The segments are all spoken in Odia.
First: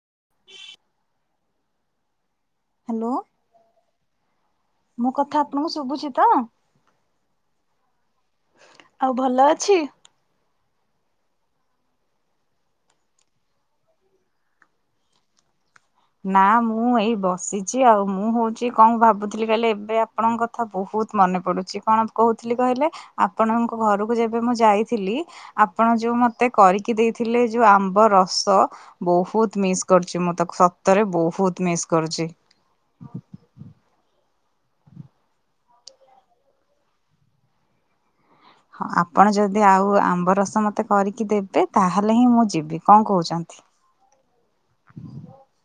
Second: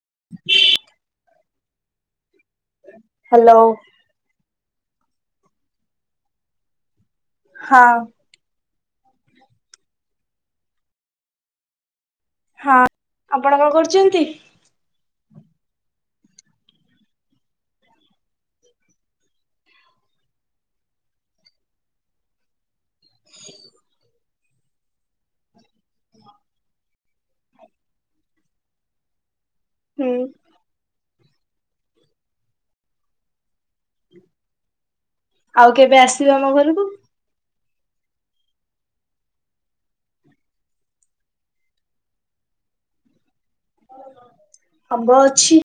[inaudible] ହ୍ୟାଲୋ ମୋ କଥା ଆପଣଙ୍କୁ ଶୁଭୁଛି ତ। ହଁ। ଆଉ ଭଲ ଅଛି। ହଁ ଆପଣ କଣ କରୁଛନ୍ତି? ନା ମୁଁ ଏଇ ବସିଛି ଆଉ ମୁଁ ହଉଛି କଣ ଭାବୁଥିଲି କହିଲେ ଏବେ ଆପଣଙ୍କ କଥା ବହୁତ ମନେ ପଡୁଛି କଣ କହୁଥିଲି କହିଲେ? ଆପଣଙ୍କ ଘରକୁ ଯେବେ ମୁଁ ଯାଇଥିଲି ଆପଣ ଯୋଉ ମତେ କରିକି ଦେଇଥିଲେ ଯୋଉ ଆମ୍ବ ରସ ବହୁତ ମିସ୍ ହୁଁ। କରଛି ମୁଁ ତାକୁ ରେ ବହୁତ ମିସ୍ କରୁଛି। ଆଉ କେବେ ଆସିବ ଆମ ଘରକୁ? ହଁ ଆପଣ ଯଦି ଆଉ ଆମ୍ବ ରସ ମତେ କରିକି ଦେବେ ତାହେଲେ ହିଁ ମୁଁ ଯିବି କଣ କହୁଛନ୍ତି? ଆମ୍ବ ଅଛି।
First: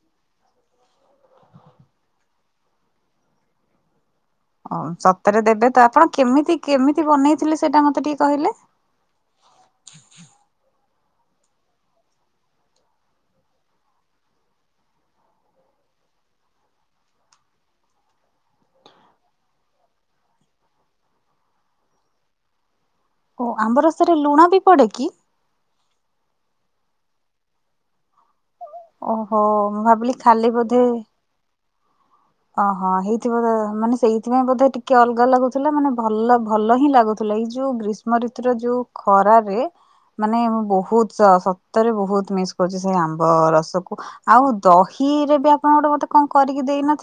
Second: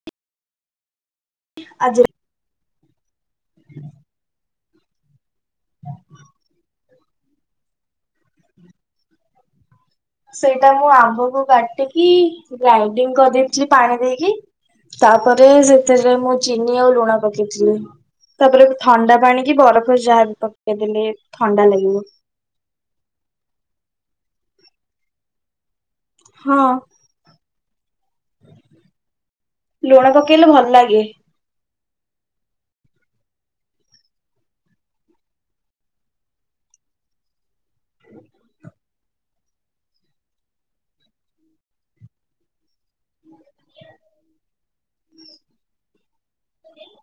ଆଜି ହୁଁ। ହଁ ସ ରେ ଦେବେ ତ ଆପଣ କେମିତି କେମିତି? ବନେଇଥିଲେ ସେଇଟା ମତେ ଟିକେ କହିଲେ? ସେଇଟା ମୁଁ ଆ ଆକୁ କାଟିକି ଗ୍ରାଇଣ୍ଡିଙ୍ଗ କରିଦେଇଥିଲି ପାଣି ଦେଇକି ତାପରେ ସେଥିରେ ମୁଁ ଚିନି ଆଉ ଲୁଣ ପକେଇଥିଲି ତାପରେ ଥଣ୍ଡା ପାଣିକି ବରଫ ଯାହା ବି ପକେଇ ଦେଲେ ଥଣ୍ଡା ଲାଗିବ। ଓ ଆମ୍ୱ ରସରେ ଲୁଣ ବି ପଡେ କି? ହଁ। ଓହୋ ମୁଁ ଲୁଣ ଭାବିଲି ପକେଇଲେ ଖାଲି ଭଲ ବୋଧେ ଲାଗେ ଓହୋ ହେଇଥିବ ମନେ ସେଥିପାଇଁ ବୋଧେ ମାନେ ଭଲ ଭଲ ହିଁ ଲାଗୁଥିଲା। ଏଇ ଯୋଉ ଗ୍ରୀଷ୍ମ ଋତୁ ର ଯୋଉ ଖରା ମାନେ ମୁଁ ବହୁତ ସତରେ ବହୁତ ମିସ୍ କରୁଛି ସେଇ ଆମ୍ବ ରସକୁ ଆଉ ଦହିରେ ବି ଆପଣ ଗୋଟେ ମତେ କଣ କରିକି ଦେଇନ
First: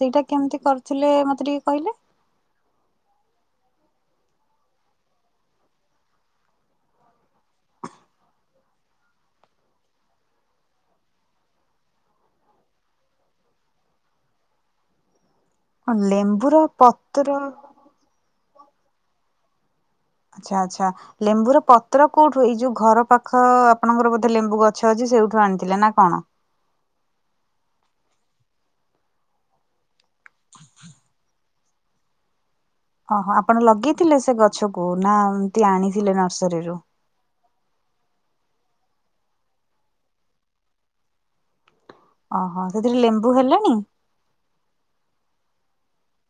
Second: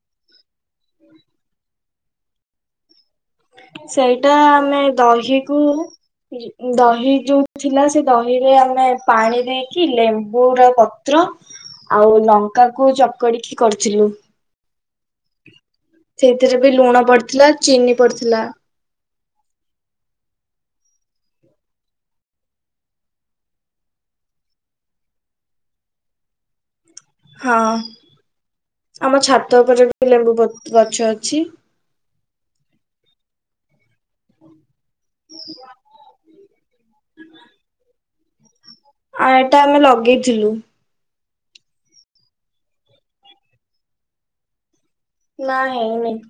ସେଇଟା କେମିତି କରିଥିଲେ ମତେ ଟିକେ କହିଲେ ସେଇଟା ଆମେ ଦହିକୁ ଦହି ଯୋଉ ଥିଲା ସେ ଦହିରେ ଆମେ ପାଣି ଦେଇକି ଲେମ୍ବୁରୁର ପତ୍ର ଆଉ ଲଙ୍କା କ ଚକଡିକି କରିଥିଲୁ ହଁ ଲେମ୍ବୁର ସେଇଥିରେ ବି ଲୁଣ ପତ୍ର ପଡିଥିଲା ଚିନି ପଡିଥିଲା ଆଚ୍ଛା ଆଛା ଲେମ୍ବୁ ର ପତ୍ର କୋଉଠୁ ଏଇ ଯୋଉ ଘର ପାଖ ଆପଣଙ୍କର ବୋଧେ ଲେମ୍ବୁ ଗଛ ଅଛି ସେଇଠୁ ଆଣିଥିଲେ ନା କଣ ହଁ ଆମ ଛାତ ଉପରେ ଯ ଲେମ୍ବୁ ଗଛ ଅଛି। ଓହୋ ଆପଣ ଲଗେଇଥିଲେ ସେ ଗଛକୁ ନା ଏମତି ଆଣିଥିଲେ ନର୍ସରୀରୁୁ ଆ ଏଟା ଆମେ ଲଗେଇଥିଲୁ ଓହୋ ସେଥିରେ ଲେମ୍ବୁ ହେଲାଣି ନା ହେ ଏଇ ନାଇ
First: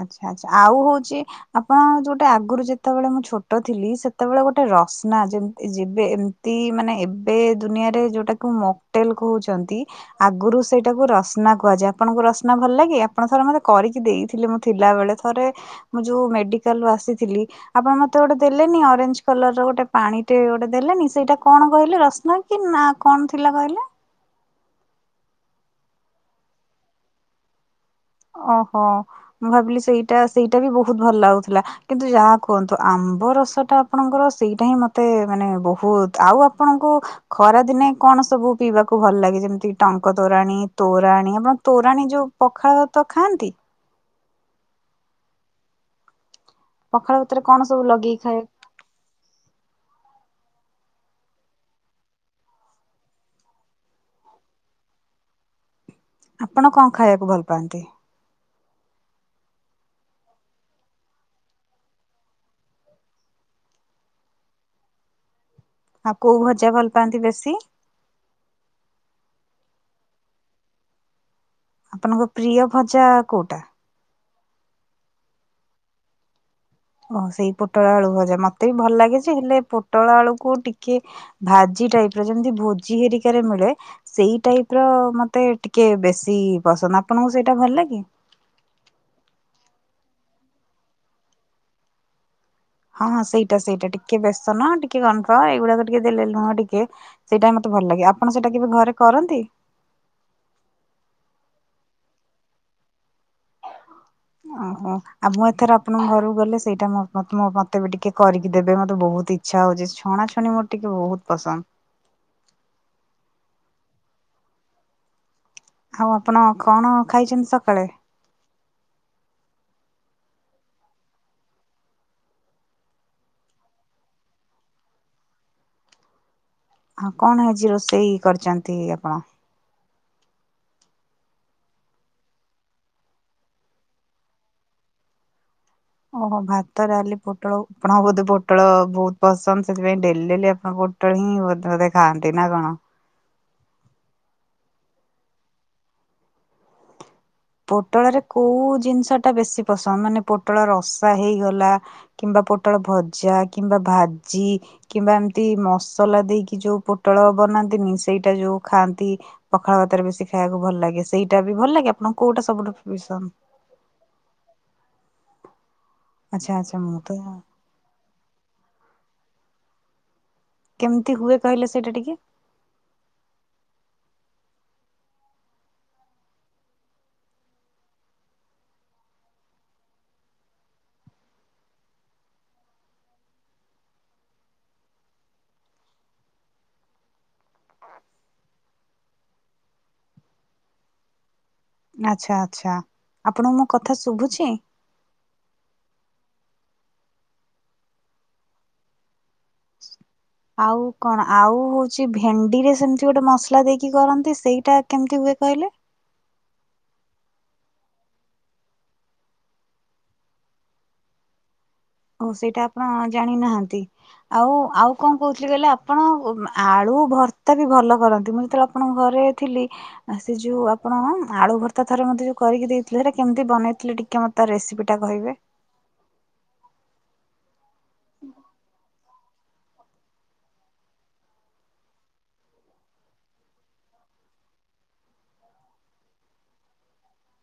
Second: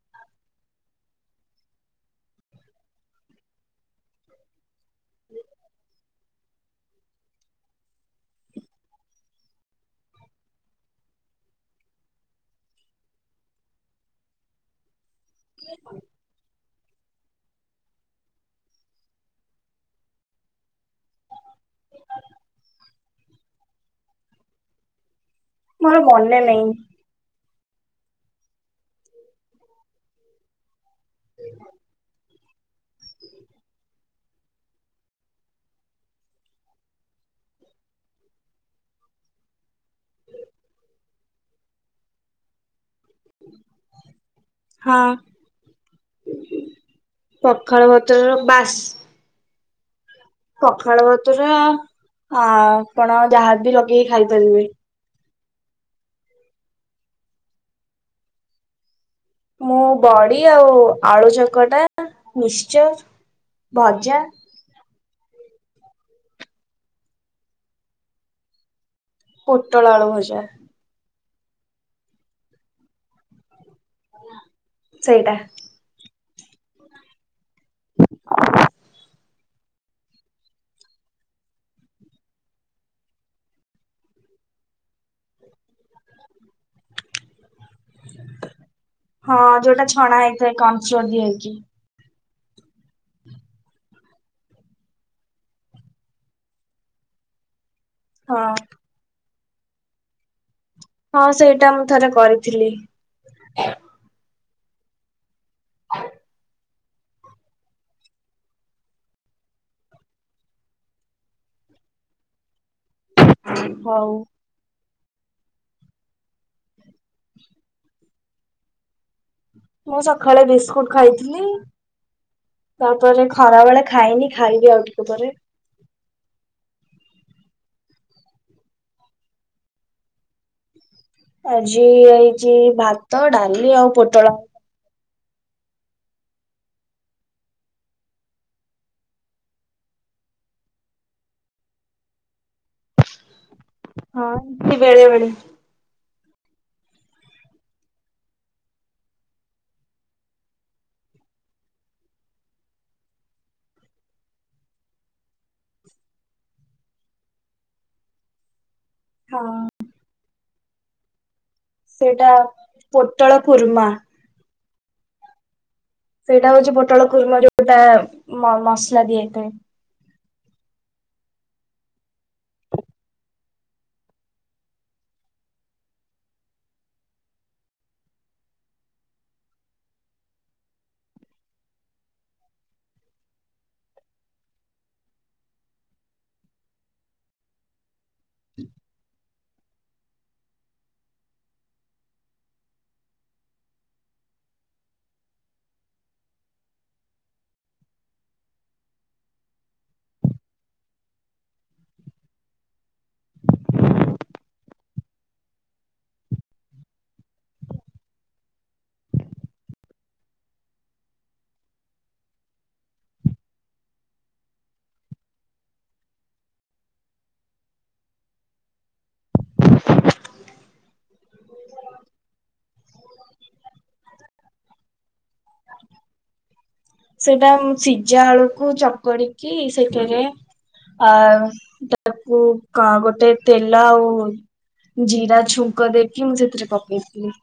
ଆଛା ଆଛା ଆଉ ହଉଛି ଆପଣ ଯୋଉଟେ ଆଗରୁ ଯେତେବେଳେ ମୁଁ ଛୋଟ ଥିଲି ସେତେବେଳେ ଗୋଟେ ରସନା ଯେମତି ଯେବେ ଏମତି ମାନେ ଏବେ ଦୁନିଆରେ ଯୋଉଟାକୁ ମଟେଲ କହୁଛନ୍ତି ଆଗରୁ ସେଇଟାକୁ ରସନା କୁହାଯାଏ। ଆପଣଙ୍କୁ ରସନା ଭଲ ଲାଗେ ଆପଣ ଥର ମତେ କରିକି ଦେଇ ଥିଲ ମୁଁ ଥିଲାବେଳେ ଯଉ ା ଆସିଥିଲି ଆପଣ ମତେ ଗୋଟେ ଦେଲେନି ଅରେଞ୍ଜ କଲର ର ଗୋଟେ ପାଣି ଟେ ଗୋଟେ ଦେଲେନି ସେଇଟା କଣ କହିଲେ ରଶନା କି ନା କଣ ଥିଲା କହିଲେ ମୋର ମନେ ନାଇଁ। ଓହୋ ମୁଁ ଭାବିଲି ସେଇଟା ସେଇଟା ବି ବହୁତ ଭଲ ଲାଗୁଥିଲା କିନ୍ତୁ ଯାହା କୁହନ୍ତୁ ଆମ୍ବ ରସଟା ଆପଣଙ୍କର ସେଇଟା ହିଁ ମତେ ମାନେ ବହୁତ ଆଉ ଆପଣଙ୍କୁ ଖରା ଦିନେ କଣ ସବୁ ପିଇବାକୁ ଭଲ ଲାଗେ ଯେମିତି ଟଙ୍କ ତୋରାଣୀ ତୋରାଣୀ ଆପଣ ତୋରାଣୀ ଯୋଉ ପଖାଳ ତ ଖାଆନ୍ତି ହଁ ପଖାଳ ଭାତରେ କଣ ସବୁ ପଖଳ ଲଗେଇକି ବତରର ଖାଏ ବାସ ସଖାଳ ଭତର ହଁ ଆପଣ ଯାହା ବି ଲଗେଇକି ଖାଇପାରିବେ ଆପଣ କଣ ଖାଇବାକୁ ଭଲ ପାଆନ୍ତି। ମୁଁ ବଡି ଆଉ ଆଳୁ ଚକଟା ନିଶ୍ଚ ଭଜା ଆଉ କୋଉ ଭଜା ଭଲ ପାଆନ୍ତି ବେଶୀ ପୋଟଳ ଆଳୁ ଭଜା ଆପଣଙ୍କ ପ୍ରିୟ ଭଜା କୋଉଟା ସେଇଟା ଓହ ସେଇ ପୋଟଳ ଆଳୁ ଭଜା ମତେ ବି ଭଲ ଲାଗେ ଯେ ହେଲେ ପୋଟଳ ଆଳୁକୁ ଟିକେ ଭାଜି ଟାଇପ ର ଯେମିତି ଭୋଜି ହେରିକାରେ ମିଳେ ସେଇ ଟାଇପ ର ମତେ ଟିକେ ବେଶୀ ପସନ୍ଦ ଆପଣଙ୍କୁ ସେଇଟା ଭଲ ଲାଗେ। ହଁ ଯୋଉଟା ଛଣା ହେଇଥାଏ କମସୋର ଦି ହେଇକି ହଁଁ ସେଇଟା ସେଇଟା ଟିକେ ବ୍ୟସ୍ତ ନ ଟିକେ ଗନ୍ଧ ଏଇଗୁଡାକ ଟିକେ ଦେଲେ ନୁହଁ ଟିକେ ସେଇଟାମ ତେ ଭଲ ଲାଗେ ଆପଣ ହଁ। ସେଇଟା କେବେ ଘରେ କରନ୍ତି। ହଁ ସେଇଟା ମୁଁ ଥରେ କରିଥିଲି। ଓହୋ ଆଉ ମୁଁ ଏଥର ଆପଣଙ୍କ ଘରକୁ ଗଲେ ସେଇଟା ମତେ ବି ଟିକେ କରିକି ଦେବେ ମତେ ବହୁତ ଇଚ୍ଛା ହଉଛି ଛୁଣା ଛୁଣି ମୋର ଟିକେ ବହୁତ ପସନ୍ଦ ହଉ ଆଉ ଆପଣ କଣ ଖାଇଛନ୍ତି ସକାଳେ ମୁଁ ସକାଳେ ବିସ୍କୁଟ ଖାଇଥିଲି ତାପରେ ଖରା ବେଳେ ଖାଇନି ଖାଇବି ଆଉ ଟିକେ ପରେ ଆଉ କଣ ହେଇଛି ରୋଷେଇ କରିଛନ୍ତି ଆପଣ ଆଜି ହେଇଛି ଭାତ ଡାଲି ଆଉ ପୋଟଳ ଓହୋ ଭାତ ଡାଲି ପୋଟଳ ଆପଣଙ୍କ ବୋଧେ ପୋଟଳ ବହୁତ ପସନ୍ଦ ସେଥିପାଇଁ ଡେଲି ଡେ ଆପଣ ପୋଟଳ ହିଁ ବଧ ବୋଧେ ଖାଆନ୍ତି ନା କଣ? ହଁ ଏଇି ବେଳେ ବେଳେ ପୋଟଳରେ କୋଉ ଜିନିଷ ଟା ବେଶୀ ପସନ୍ଦ ମାନେ ପୋଟଳ ରସା ହେଇଗଲା କିମ୍ବା ପୋଟଳ ଭଜା କିମ୍ବା ଭାଜି କିମ୍ବା ଏମିତି ମସଲା ଦେଇକି ଯୋଉ ପୋଟଳ ବନାନ୍ତିନି ସେଇଟା ଯୋଉ ଖାଆନ୍ତି ହଁ ପଖଳ ବାତରେ ବେଶୀ ଖାଇବାକୁ ଭଲ ଲାଗେ ସେଇଟା ବି ଭଲ ଲାଗେ ଆପଣଙ୍କୁ ସେଇଟା କୋଉଟା ସବୁଠୁ ପସନ୍ଦ? ପୋଟଳ ପୁର୍ମା ସେଇଟା ଆଚ୍ଛା ହଉଛି ଆଚ୍ଛା ମୁଁ ପୋଟଳ ତ କୁର୍ମ ଯୋଉଟା ମ ମସଲା ଦିଆଥା କେମତି ହୁଏ କହିଲେ ସେଇଟା ଟିକେ ଆଚଛା ଆଚଛା ଆପଣଙ୍କୁ ମୋ କଥା ଶୁଭୁଛି, ଆଉ କଣ ଆଉ ହଉଛି ଭେଣ୍ଡି ରେ ସେମିତି ଗୋଟେ ମସଲା ଦେଇକି କରନ୍ତି ସେଇଟା କେମିତି ହୁଏ କହିଲେ। ହ ସେଇଟା ଆପଣ ଜାଣିନାହାନ୍ତି ଆଉ ଆଉ କଣ କହୁଥିଲି କହିଲେ ଆପଣ ଆଳୁ ଭର୍ତ୍ତା ବି ଭଲ କରନ୍ତି ମୁଁ ଯେତେବେଳେ ଆପଣଙ୍କ ଘରେ ଥିଲି ସେ ଯୋଉ ଆପଣ ଆଳୁ ଭର୍ତ୍ତା ଥରେ ମତେ ଯୋଉ କରିକି ଦେଇଥିଲେ ସେଇଟା କେମିତି ବନେଇଥିଲେ ଟିକେ ମତେ ତ ରେସିପି ଟା କହିବେ। ସେଟା ସିଝା ବଳକୁ ଚକଡି କି ସେଠରେ ଆ ତାକୁ ଗୋଟେ ତେଲ ଆଉ ଜିରା ଛୁଙ୍କ ଦେଇକି ମୁଁ ସେଥିରେ ପକେଇଥିଲି।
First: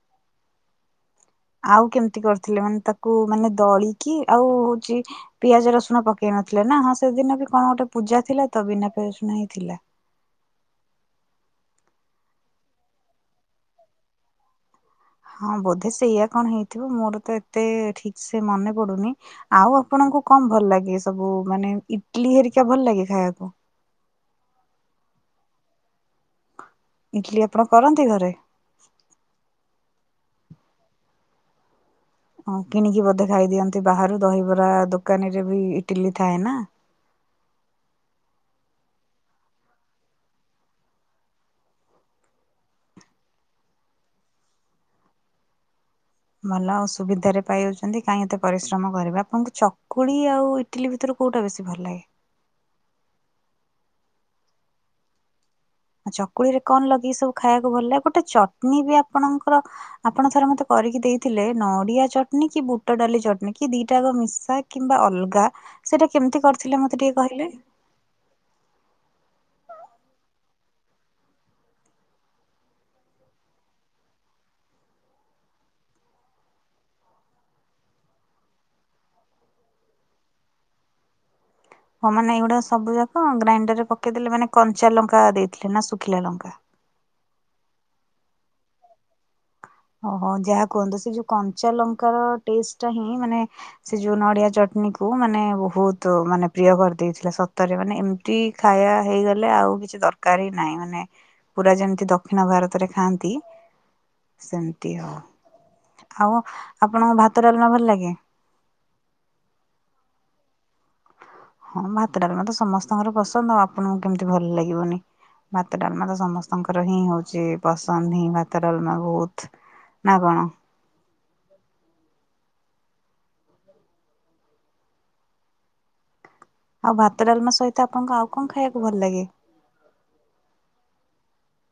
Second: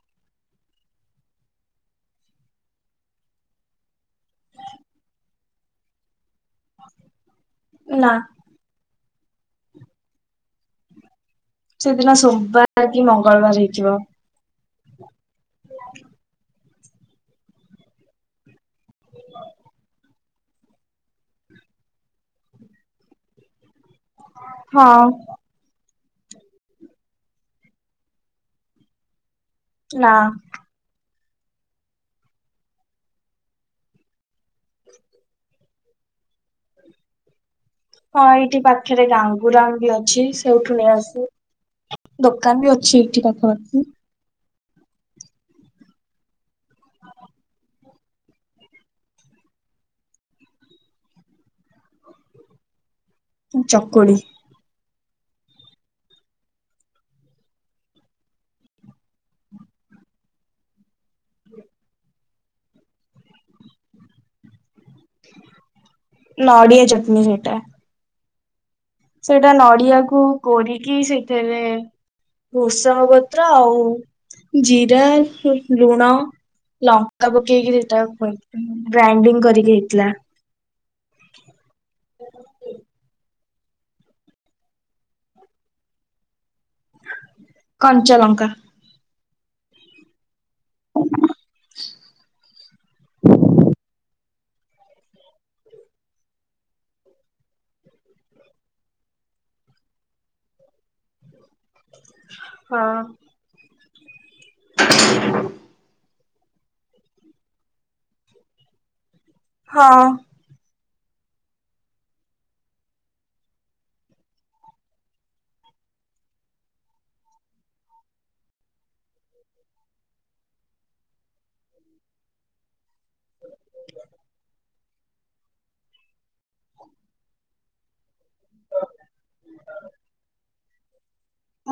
ଆଉ କେମିତି କରିଥିଲେ ମାନେ ତାକୁ ମାନେ ଦଳିକି ଆଉ ହଉଛି ପିଆଜ ରସୁଣ ପକେଇ ନଥିଲେ ନା ହଁ ସେଦିନ ବି କଣ ଗୋଟେ ନା ପୂଜା ତ ବି ପ୍ରନ ହେଇଥିଲା ସେଦିନ ସୋମବାର କି ମଙ୍ଗଳବାର ହେଇଥିବ। ହଁ ବୋଧେ ସେଇୟଆ କଣ ହେଇଛି, ିବ ମୋର ତ ଏତେ ଠିକ ସେ ମନେ ପଡୁନି ଆଉ ଆପଣଙ୍କୁ କଣ ଭଲ ଲାଗେ ସବୁ ମାନେ ଇଟଲି ହେରିକା ଭଲ ଲାଗେ ଖାଇବାକୁ। ହଁ [inaudible] ଇଡଲିି ଆପଣ କରନ୍ତି ଘରେ ନା [inaudible] ଓ କିଣିକି ବୋଧେ ଖାଇ ଦିଅନ୍ତି ବାହାରୁ ଦହିବରା ଦୋକାନୀରେ ବି ଇଟିଲି ଥାଏ ନା ହଁ ଏଇଠି ପାଖରେ ଗାଙ୍ଗୁରାମ ବି ଅଛି ସେଉଠୁ ନେଇ ଆସୁ ଦୋକାନ ବି ଅଛି ଏଇଠି ପାଖ ଭଲ ଆଉ ସୁବିଧାରେ ପାଇଯାଉଛନ୍ତି କାହିଁ ଏତେ ପରିଶ୍ରମ କରିବାେ ଆପଣଙ୍କୁ ଚକୁଳି ଆଉ ଇଟିଲି ଭିତରୁ କୋଉଟା ବେଶୀ ଭଲ ଲାଗେ ଚକ୍କଡ଼ିୀ ଆ ଚକୁଳି ରେ କଣ ଲଗେଇକି ସବୁ ଖାଇବାକୁ ଭଲ ଲାଗେ ଗୋଟେ ଚଟଣୀ ବି ଆପଣଙ୍କର ଆପଣ ଥରେ ମତେ କରିକି ଦେଇ। ଥିଲେ ନଡ଼ିଆ ଚଟ ଚଟନୀ କି ବୁଟ ଡାଲି ଚଟନୀ କି ଦିଟାକ ମିଶା କିମ୍ବା ଅଲଗା ସେଇଟା କେମିତି କରିଥିଲେ ନଡିଆ ମତେ ଟିକେ କହିଲେ। ସେଟା ନଡିଆକୁ କରୋିକି ସେଥିରେ ଭୋଷମ ପତ୍ର ଆଉ ଜିରା ଲୁଣ ଲଙ୍କା ପକେଇକି ସେଟା ଗ୍ରାଇଣ୍ଡିଙ୍ଗ କରିକି ହେଇଥିଲା ହଁ ମାନେ ଏଇଗୁଡା ସବୁ ଯାକ ଗ୍ରାଇଣ୍ଡ ପକେଇଦେଲେ ମାନେ କଞ୍ଚା ଲଙ୍କା ଦେଇଥିଲେ ନା ଶୁଖିଲା ଲଙ୍କା କଞ୍ଚଲଙ୍କା ଓହୋ ଯାହା କୁହନ୍ତୁ ସେ ଯୋଉ କଞ୍ଚା ଲଙ୍କାର ଟେଷ୍ଟ ଟା ହିଁ ମାନେ ସେ ଯୋଉ ନଡିଆ ଚଟନୀ କ ମାନେ ବହୁତ ମାନେ ପ୍ରିୟ କରିଦେଇଥିଲା ସତରେ ମାନେ ଏମତି ଖାଇବା ହେଇଗଲେ ଆଉ କିଛି ଦରକାର ହି ନାହିଁ ମାନେ ପୁରା ଯେମିତି ଦକ୍ଷିଣ ହଁ ଭାରତରେ ଖାଆନ୍ତି। ସେମତି ହ ଆଉ ଆପଣଙ୍କ ଭାତ ଡାଲନା ଭଲ ଲାଗେ ହଁ, ହଁ ଭାତ ଡାଲମା ତ ସମସ୍ତଙ୍କର ପସନ୍ଦ ଆଉ ଆପଣଙ୍କୁ କେମିତି ଭଲ ଲାଗିବନି ଭାତ ଡାଲମା ତ ସମସ୍ତଙ୍କର ହିଁ ହଉଛି ପସନ୍ଦ ହିଁ ଭାତ ଡାଲମା ବହୁତ ନା କଣ ଆଉ ଭାତ ଡାଲମା ସହିତ ଆପଣଙ୍କୁ ଆଉ କଣ ଖାଇବାକୁ ଭଲ ଲାଗେ।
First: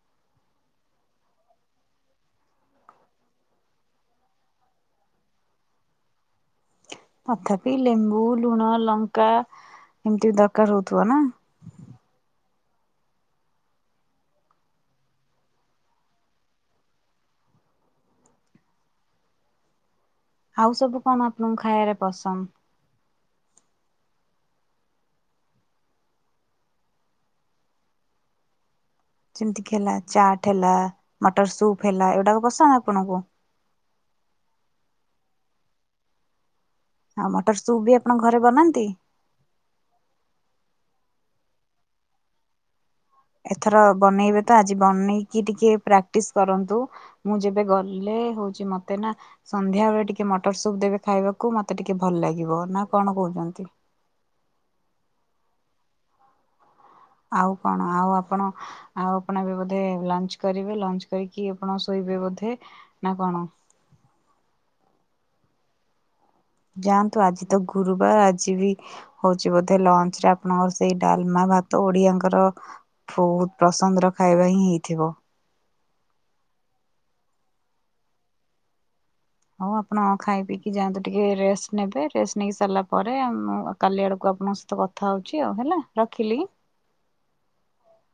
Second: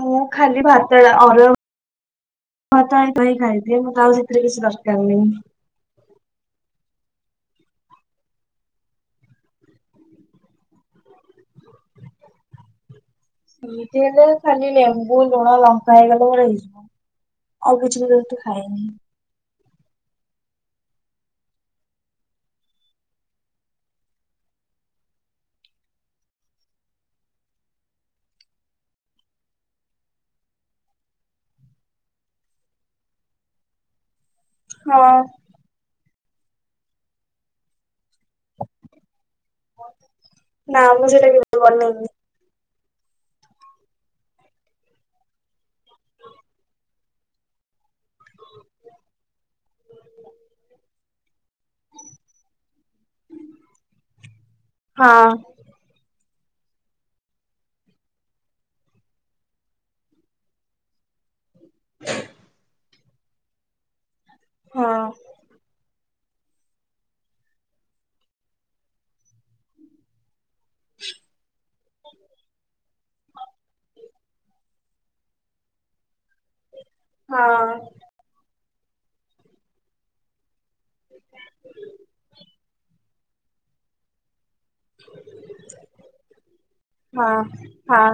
ମୁଁ ଖାଲି ଭାତ ଭାତିଁ ଖାଇଥାଏ ମୁଁ ତା ଆଉ ସେଥିରେ କିଛି ଦରକାର ନାହି। ତଥାପି ଲେମ୍ବୁ ଲୁଣ ଲଙ୍କା ଏମିତି ଦରକାର ହଉଥିବ ନା ସେଇଥି ହେଲେ ଖାଲି ଲେମ୍ବୁ ଲୁଣ ଲଙ୍କା ହେଇଗଲାର ହେଇଯିବ ଆଉ କିଛି ବିତେ ଖାନି ଆଉ ସବୁ କଣ ଆପଣଙ୍କୁ ଖାଇବାରେ ପସନ୍ଦ ଯେମିତି କି ହେଲା ଚାଟ ହେଲା ମଟର ସୁପ୍ ହେଲା ଏଗୁଡାକ ପସନ୍ଦ ଆପଣଙ୍କୁ ହଁ ଆଉ ମଟର ସୁପ୍ ବି ଆପଣଙ୍କ ଘରେ ବନାନ୍ତି। ନା ଆକୁ ସେଟା କି କନ ଏଥର ବନେଇବେ ତ ଆଜି ବନେଇକି ଟିକେ ପ୍ରାକ୍ଟିସ କରନ୍ତୁ ମୁଁ ଯେବେ ଗଲି ହେଲେ ହଉଛି ମତେ ନା ସନ୍ଧ୍ୟା ବେଳେ ଟିକେ ମଟର ସୁପ ଦେବେ ଖାଇବାକୁ ମତେ ଟିକେ ଭଲ ଲାଗିବ ନା କଣ କହୁଛନ୍ତି। ହଁ ଆଉ କଣ ଆଉ ଆପଣ ଆଉ ଆପଣ ଏବେ ବୋଧେ ଲଞ୍ଚ କରିବେ ଲଞ୍ଚ କରି କି ଆପଣ ଶୋଇବେ ବୋଧେ ନା କଣ ହଁ ଯାଆନ୍ତୁ ଆଜି ତ ଗୁରୁବାର ଆଜି ବି ହଉଛି ବୋଧେ ଲଞ୍ଚ ରେ ଆପଣ ସେଡମା ଭ ତ ଓଡିଆଙ୍କର ବହୁତ ପସନ୍ଦର ଖାଇବା ହିଁ ହେଇଥିବ ହଁ ହଉ ଆପଣ ଖାଇ ପି ଯାଆନ୍ତୁ ଟିକେ ରେଷ୍ଟ ନେବେ ରେଷ୍ଟ ନେଇକି ସାରିଲା ପରେ ମୁ କାଲି ଆଡକୁ ଆପଣ ତ କଥା ହଉଛି ଆଉ ହେଲା ରଖିଲି ହଁ ହଁ।